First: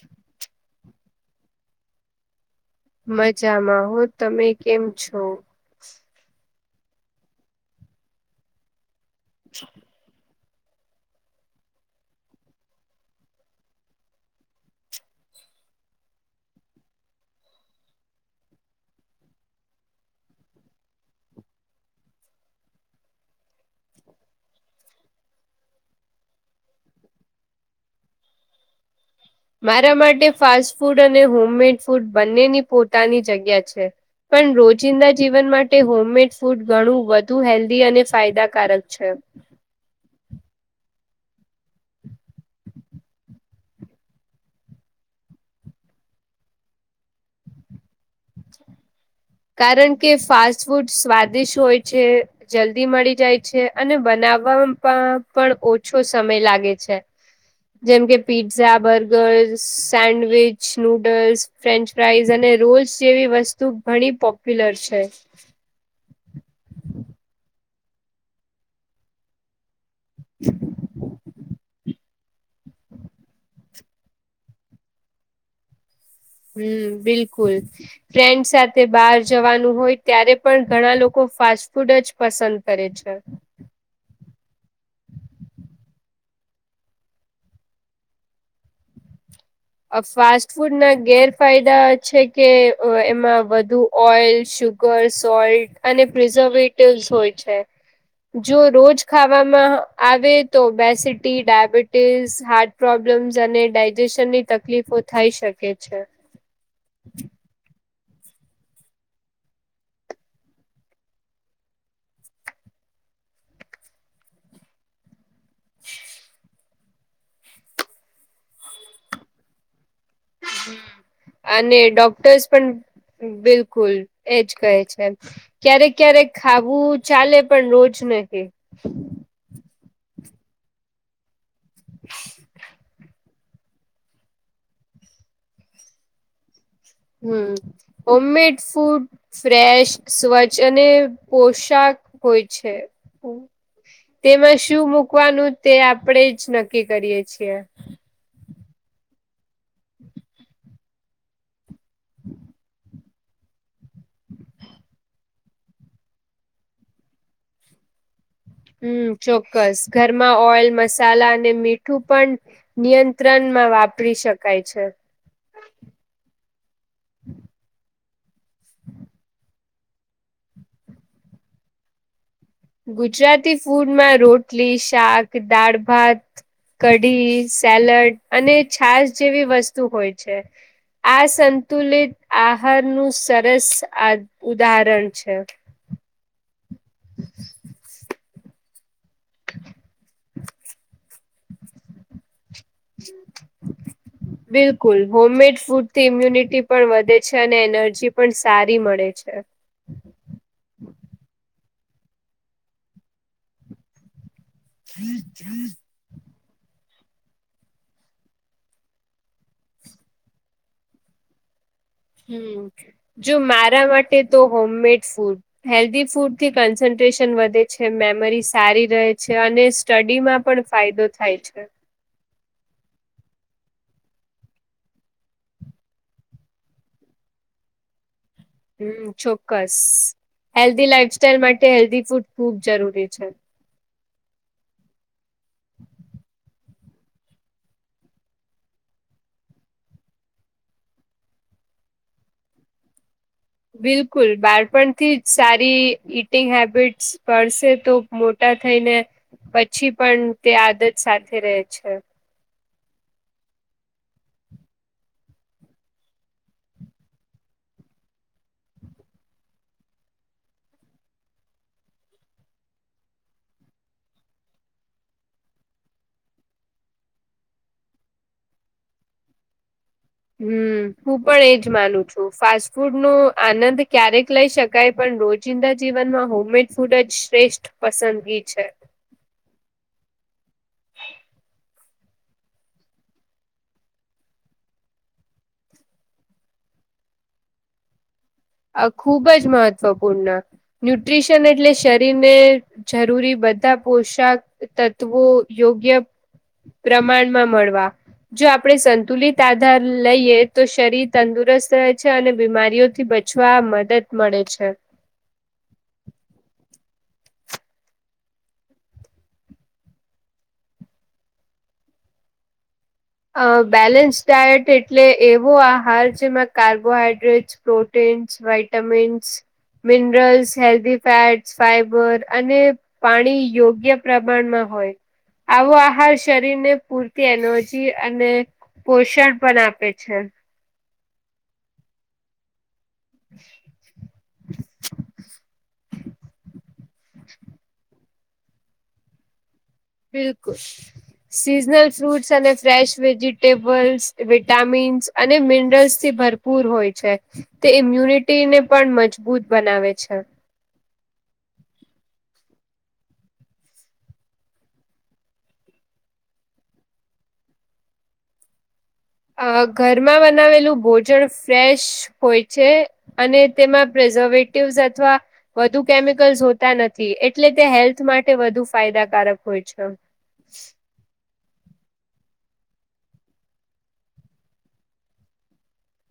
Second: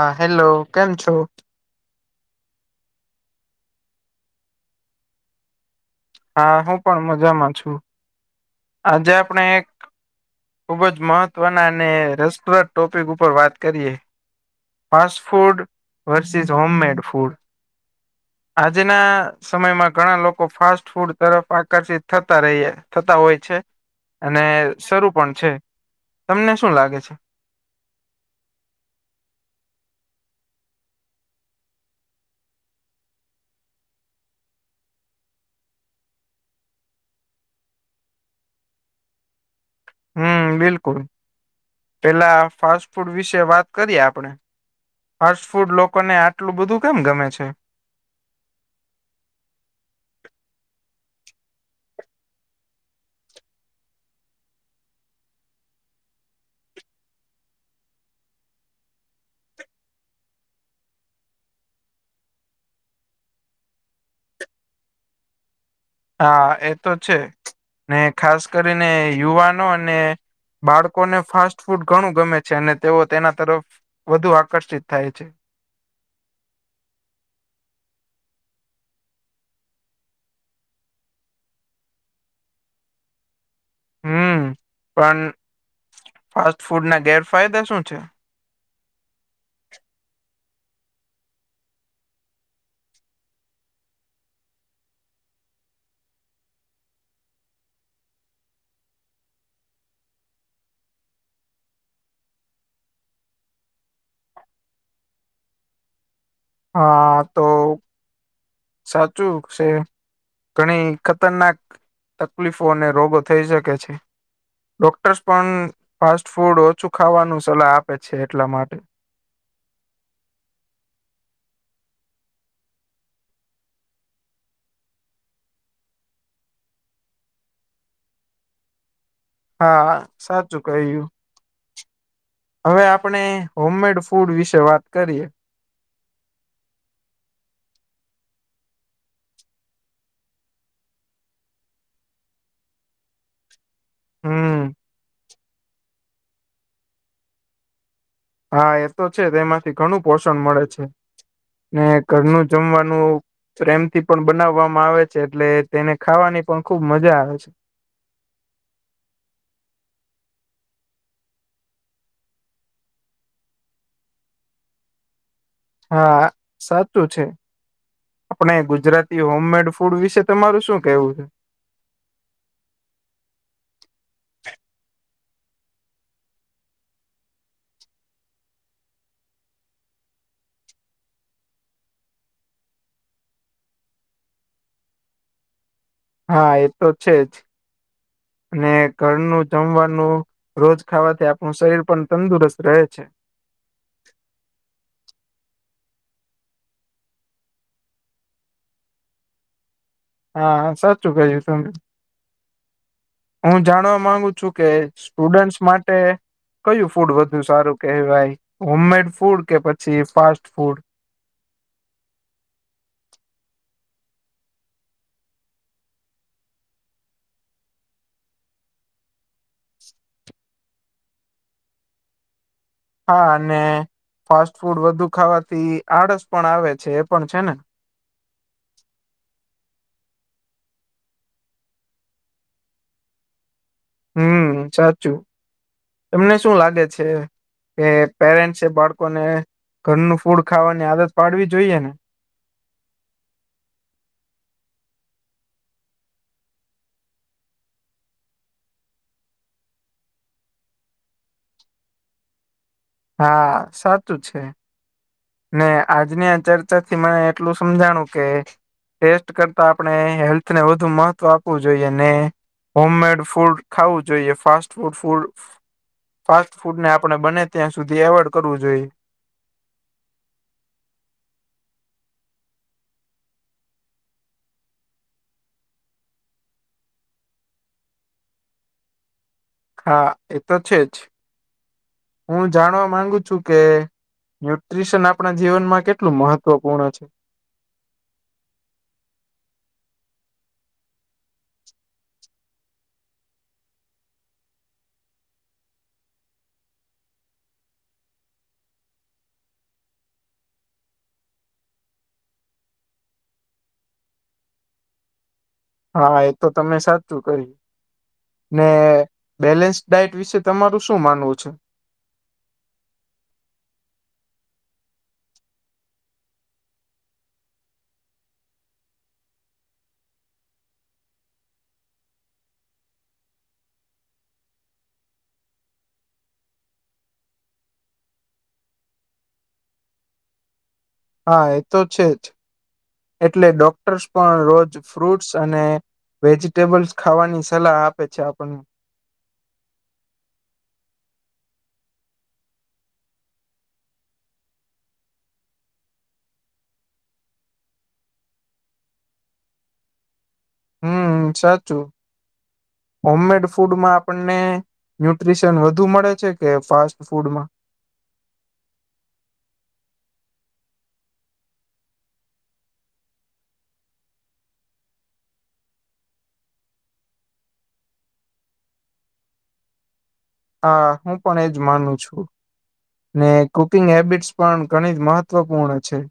હા હેલો કેમ છો મજામાં હો. તમે કેમ છો? હા હું પણ મજામાં છું. આજે આપણે એક ખુબ જ મહત્વના અને રસપ્રદ ટોપિક ઉપર વાત કરીએ. Fast food versus home made food. આજના સમયમાં ઘણા લોકો ફાસ્ટ ફૂડ તરફ આકર્ષિત થતા રહીએ થતા હોય. છે અને શરૂ પણ છે, તમને શું લાગે છે? મારા માટે ફાસ્ટ ફૂડ અને હોમમેડ ફૂડ બંનેની પોતાની જગ્યા છે. પણ રોજિંદા જીવન માટે, હોમમેડ ફૂડ ઘણું વધુ હેલ્ધી અને ફાયદાકારક છે. હમ્મ, બિલકુલ. પેલા ફાસ્ટ ફૂડ વિશે વાત કરીએ આપડે. ફાસ્ટ ફૂડ લોકોને આટલું બધું કેમ ગમે છે? કારણ કે ફાસ્ટ ફૂડ સ્વાદિષ હોય છે. જલ્દી મળી જાય છે અને બનાવવા પં પણ ઓછો સમય લાગે છે. જેમ કે, pizza, burgers, sandwich, noodles..... French fries અને રોલ્સ જેવી વસ્તુ ઘણી પોપ્યુલર છે. હા, એ તો છે ને ખાસ કરીને યુવાન નો ને બાળકો ને ફાસ્ ફૂડ ઘણું ગમે છે અને તેઓ તેના તરફ વધુ આકર્ષિત થાય છે. હમ્મ, બિલકુલ. ફ્રેન્ડ સાથે બહાર જવાનું હોય ત્યારે પણ, ઘણા લોકો ફાસ્ટ ફૂડ જ પસંદ કરે છે. હમ્મ, પન ફાસ્ટ ફૂડ ના ગેરફાયદા શું છે? ફાસ્ટ ફૂડ ના ગેરફાયદા છે કે, અ એમાં વધુ ઓઈલ સુ ગોર સોલ્ટ અને પ્રિઝર્વેટિવસ હોય છે. જો રોજ ખાવામાં આવે તો બેસીટી, ડાયાબિટીસ, હાટ પ્રોબ્લેમ્સ અને ડાયજેશનની તકલીફો થાઈ શકે છે. હા, તો સાચું ક્સે. ઘણી ખતરનાક તકલીફો અને રોગો થઈ શકે છે. ડોક્ટર્સ પણ ફાસ્ટ ફૂડ ઓછું ખાવાનું સલાહ આપે છે, એટલા માટે. હમ્મ, અને ડોક્ટર્સ પન બિલકુલ એજ કહે છે. ક્યારેક-ક્યારેક ખાવું ચાલે પણ રોજ નહી. હાથ, સાચું કહયું. હવે આપણે હોમમેડ ફૂડ વિશે વાત કરીએ. હમ્મ, હોમમેડ ફૂડ ફ્રેશ, સ્વચ્છ અને પોશક હોય છે. તેમાં હમ શું મુકવાનું તે, આપણેે જ નક્કી કરીયે છીએ. હા એ તો છે, તે માંથી ઘણું પોષણ મળે છે ને ઘરનું જમવાનું પ્રેમથી પણ બનાવવામાં આવે છે એટલે તેને ખાવાની પણ ખુબ મજા આવે છે. હમ્મ, ચોક્કસ. ઘરમાં ઓઇલ, મસાલા અને મીઠું પન નિયંત્રનમાં વાપરી શકાય છે. હાઆ, સાચું છે. આપણે ગુજરાતી હોમમેડ ફૂડ વિશે તમારું શું કેવું છે? ગુજરાતી ફૂડમાં રોટલી, શાક, દાળ-ભાત.... કઢી, સેલડ અને છાસ જેવી વસ્તુ હોય છે. આ સંતુલિત આહાર નું સરસ આ ઉદારણ છે. હા, એ તો છે જ ને ઘરનું જમવાનું રોજ ખાવાથી આપણું શરીર પણ તંદુરસ્ત રહે છે. [inaudible] બિલકુલ હોમમેડ ફૂડ થી ઇમ્યુનિટી પણ વધે છે, અને એનર્જી પણ સારી મળે છે. હા સાચું કહ્યું તમે, હું જાણવા માંગુ છું.? કે સ્ટુડન્ટસ માટે કયું ફૂડ વધુ સારું કહેવાય, હોમમેડ ફૂડ કે, પછી ફાસ્ટ ફૂડ, હમ જો મારા માટે તો હોમમેડ ફૂડ. હેલ્ધી ફૂડથી કન્સન્ટ્રેશન વધે છે મેમરી સારી રહે છે અને સ્ટડી માં પણ ફાયદો થાય છે. હા અને ફાસ્ટ ફૂડ વધુ ખાવાથી આળસ પણ આવે છે એ પણ છે ને, હમ ચોક્કસ, હેલ્ધી લાઈફસ્ટાઈલ માટે હેલ્ધી ફૂડ ખુબ જરૂરી છે. હમ સાચું, તમને શું લાગે છે? કે પેરેન્ટસ એ બાળકોને ઘરનું ફૂડ ખાવાની આદત પાડવી જોઈએ ને. બિલકુલ બાળપણથી જ સારી ઈટિંગ હેબિટ્સ પડશે તો મોટા થઈને પછી પણ તે આદત સાથે રહે છે. હા સાચું છે. ને આજની આ ચર્ચા થી મને એટલું સમજાણું કે ટેસ્ટ કરતા આપણે હેલ્થને વધુ મહત્વ જોઈએ ને હોમમેડ ફુડ ખાવું જોઈએ ફાસ્ટ નુ ફૂડ. ફાસ્ટ ફૂડ ને આપણે બને ત્યાં સુધી એવોઇડ કરવું જોઈએ હમ હું પણ એજ માનું છું ફાસ્ટ ફૂડ નો આનંદ ક્યારેક લઈ શક કઈ પણ રોજિંદા જીવનમાં હોમમેડ ફૂડ જ શ્રેષ્ઠ પસંદગી છે. હા એ તો છે જ હું જાણવા માંગુ છું કે? ન્યુટ્રીશન આપણા જીવનમાં કેટલું મહત્વપૂર્ણ છે.? આ ખુબ જ મહત્વપૂર્ણ. ન્યુટ્રીશન એટલે શરીરને જરૂરી બધા પોશાક તત્વો યોગ્ય પ્રમાણ મા મળવા. જો આપણે સંતુલિત આધાર લઈએ તો શરીર તંદુરસ્ત રહે છે અને બીમારીઓથી બચે છવા મદદ મળે છે. હા એ તો તમે સાચું કહ્યુ. ને બેલેન્સ ડાયટ વિશે તમારું શું માનવું છે? અ બેલેન્સ ડાયટ એટલે એવો આહાર જેમાં carbohydrate proteins, vitamins minerals, healthy fats, fibre અને પાણી યોગ્ય પ્રમાણમાં હોય, આવો આહાર શરીરને પૂરતી એનર્જ -જી અને પોષણ પણ આપે છે. એ તો છે જ, એટલે ડોક્ટર્સ પણ ફ્રૂટ્સ અને વેજીટેબલ્સ ખાવાની સલાહ આપે છે આપણને, બિલકુલ, સીઝનલ ફ્રૂટસ અને ફ્રેશ વેજીટેબલ્સ, વિટામીન્સ અને મિનરલ્સથી ભર -પૂર હોય છે તે ઇમ્યુનિટીને પણ મજબૂત બનાવે છે. હમ્મ સાચું. હોમમેડ ફૂડમાં આપણને ન્યુટ્રીશન વધુ મળે છે કે ફાસ્ટફૂડમાં,? અ ઘરમાં બનાવેલું ભોજન ફ્રેશ હોય છે. અને તેમાં પ્રિઝર્વેટિવસ અથવા વધુ કેમિકલ્સ હોતા નથી, એટલે તે હેલ્થ માટે વધુ ફાયદાકારક હોય છે. હા હું પણ એજ માનું છું. ને કુકિંગ હેબિટસ પણ ઘણી જ મહત્વપૂર્ણ છે.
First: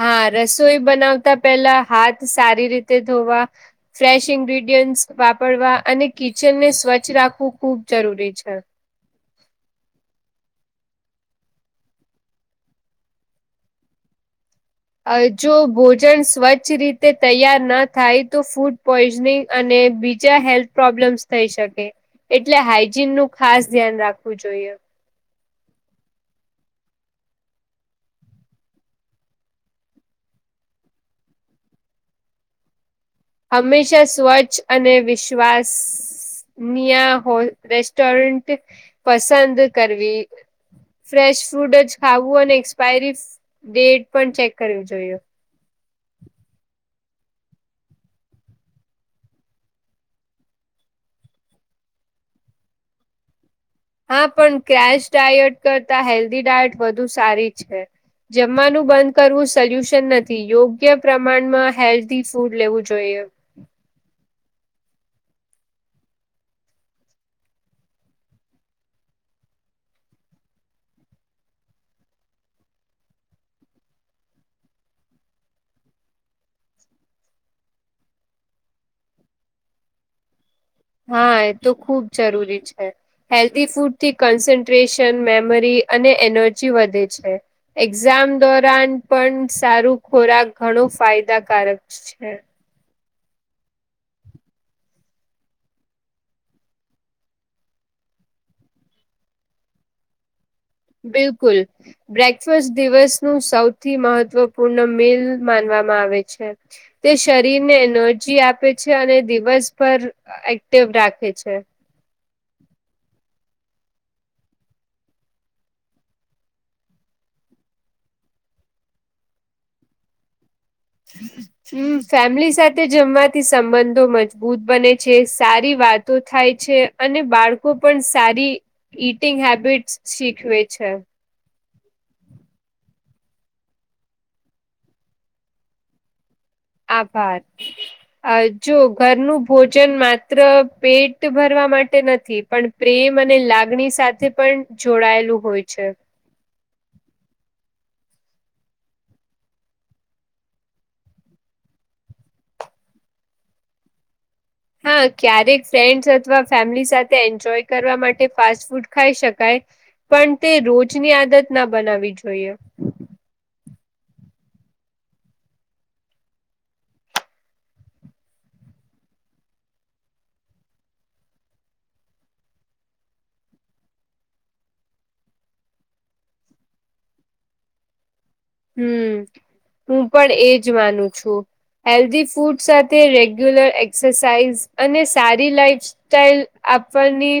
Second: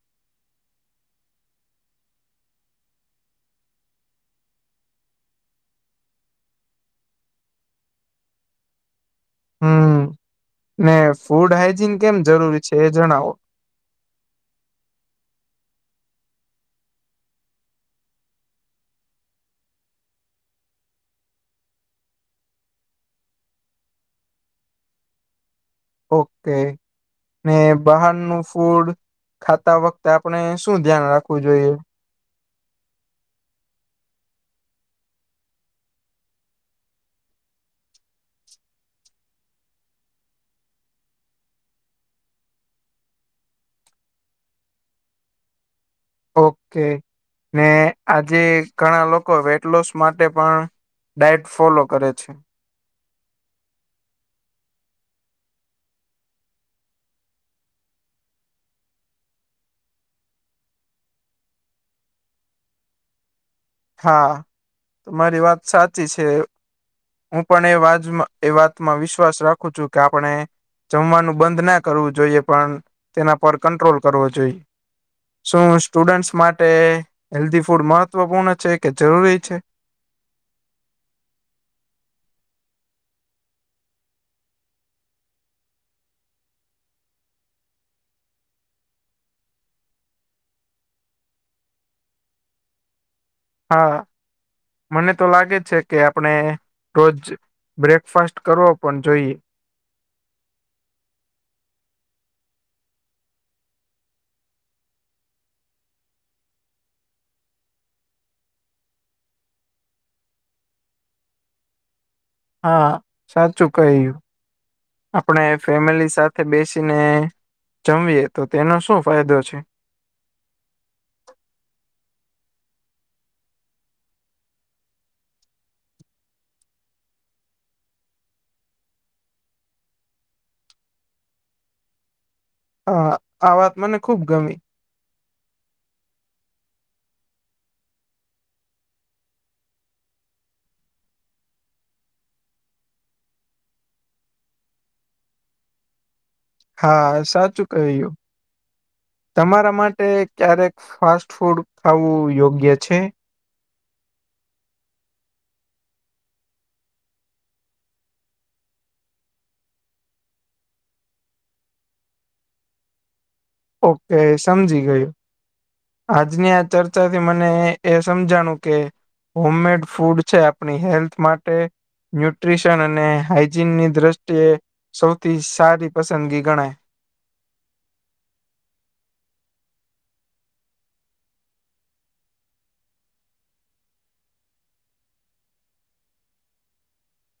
હા રસોઈ બનાવતા પેલા હાથ સારી રીતે ધોવા ફ્રેશ ઇન્ગ્રીડિયન્ટ વાપરવા અને કિચનને સ્વસ્છ રાખવું ખુબ જરૂરી છે. હમ્મ ને ફૂડ હાઈજીન કેમ જરૂરી છે એ જણાવો? અ જો ભોજન સ્વચ્છ રીતે તૈયાર ના થાય તો ફૂડ પોઈઝનિંગ અને બીજા હેલ્થ પ્રોબ્લેમ્સ થઈ શકે, એટલે હાજીનનું ખાસ ધ્યાન રાખવું જોઈએ. ઓકે ને બહારનું ફૂડ ખાતા વખતે આપણે શું ધ્યાન રાખવું જોઈએ. હંમેશા સ્વચ્છ અને વિશ્વાસ અયા હોટ રેસ્ટોરન્ટ પસંદ કરવી. ફ્રેશ ફૂડ જ ખાવું અને એક્સપાયરી ડેટ પણ ચેક કરવી જોઈએ. ઓકે ને આજે ઘણા લોકો વેટલોસ માટે પણ ડાયટ ફોલો કરે છે. હા પણ કેશ ડાયટ કરતા હેલ્ધી ડાયટ વધુ સારી છે. જમવાનું બંધ કરવું સોલ્યુશન નથી, યોગ્ય પ્રમાણમાં હેલ્ધી ફૂડ લેવું જોઈએ. હા તમારી વાત સાચી છે. હું પણ એ વાતમાં એ વાતમાં વિશ્વાસ રાખું છું કે આપણે જમવાનું બંધ ના કરવું જોઈએ પણ તેના પર કંટ્રોલ કરવો જોઈએ. શું સ્ટુડન્ટ્સ માટે હેલ્ધી ફૂડ મહત્વપૂર્ણ છે કે જરૂરી છે.? હા એ તો ખુબ જરૂરી છે. હેલ્ધી ફૂડથી કન્સન્ટ્રેશન મેમરી અને એનર્જી વધે છે. એક્ઝામ દોરાન પણ સારું ખોરાક ઘણો ફાયદાકારક છે. હા મને તો લાગે છે કે આપણે રોજ બ્રેકફાસ્ટ કરવો પણ જોઈએ. બિલકુલ, બ્રેકફાસ દિવસનું સૌથી મહત્વપૂર્ણ મિલ માનવામાં આવે છે. તે શરીરને એનર્જી આપે છે અને દિવસભર એક્ટિવ રાખે છે. હા સાચું કહ્યું. આપણે ફેમિલી સાથે બેસીને જમીએ તો તેનો શું ફાયદો છે. [inaudible] હમ્મ ફેમિલી સાથે જમવાથી સંબંધો મજબૂત બને છે, સારી વાતો થાય છે. અને બાળકો પણ સારી ઈટિંગ હેબિટસ શીખવે છે. હ આ વાત મને ખુબ ગમી. આભાર અ જો ઘરનું ભોજન માત્ર પેટ ભરવા માટે નથી પણ પ્રેમ અને લાગણી સાથે જોડાયેલું હોય છે. હા સાચું કહ્યુ. તમારા માટે ક્યારેક ફાસ્ટ ફૂડ ખાવું યોગ્ય છે? હા ક્યારેક ફ્રેન્ડસ અથવા ફેમિલી સાથે એન્જોય કરવા માટે ફાસ્ટ ફૂડ ખાઈ શકાય. પણ તે રોજની આદત ના બનાવી જોઈએ. ઓકે સમજી ગયો. આજની આ ચર્ચાથી મને એ સમજાણું કે હોમમેડ ફૂડ છે આપણી હેલ્થ માટે ન્યુટ્રીશન અને હાઈજીનની દ્રષ્ટિએ સૌથી સારી પસંદગી ગણાય. હમ હું પણ એજ માનું છું. હેલ્ધી ફૂડ સાથે રેગ્યુલર એક્સરસાઇઝ અને સારી લાઈટ.... લાઈફ સ્ટાઈલ આપણની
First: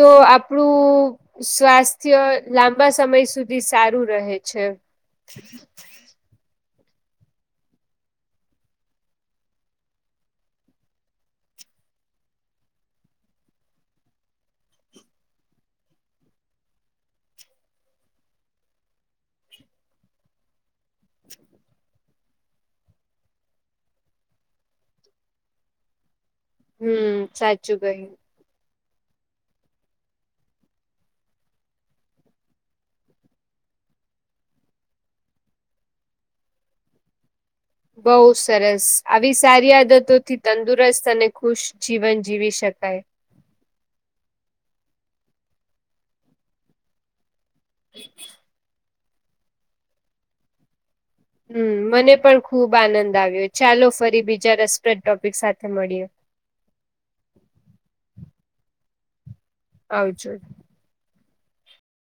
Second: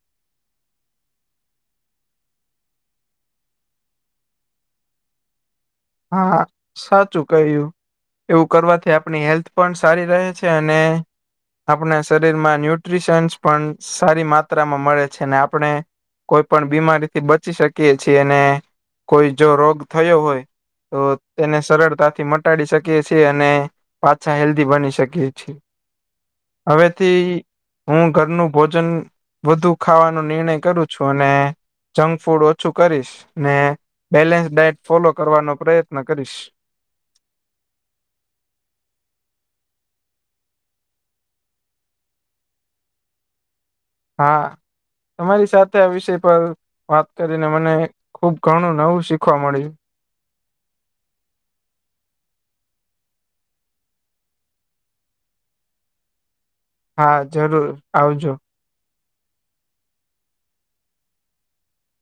તો આપડું! સ્વાસ્થ્ય લાંબા સમય સુધી સારું રહે છે. હ હા હા સાચું કહ્યું. એવું કરવાથી આપણી હેલ્થ પણ સારી છે, અને... આપણા શરીરમાં ન્યુટ્રીશન્સ પણ સારી માત્રામાં મળે છે. ને આપણે.... કોઈ પણ બીમારીથી બચી શકીએ છીએ. અને કોઈ જો રોગ થયો હોય! તો તેને સરળતાથી મટાડી શકીએ છીએ, અને.... પાછા હેલ્ધી બની શકીએ છીએ. હમ હવેથી સાચું કહ્યું હું ઘરનું ભોજન..... વધુ ખાવાનો નિર્ણય કરું છું અને..... જંક ફૂડ ઓછું કરીશ ને બેલેન્સ ડાયટ ફોલો કરવાનો પ્રયત્ન કરીશ. બહુ સરસ આવી સારી આદતો થી તંદુરસ્ત અને ખુશ જીવન જીવી શકાય. હા તમારી સાથે આ વિષય પર વાત.... કરીને મને ખુબ ઘણું નવું શીખવા મળ્યું. હમ મને પણ ખુબ આનંદ આવ્યો. ચાલો ફરી બીજા રસપ્રદ ટોપિક સાથે મળીએ. હા જરૂર. આવજો. આવજો.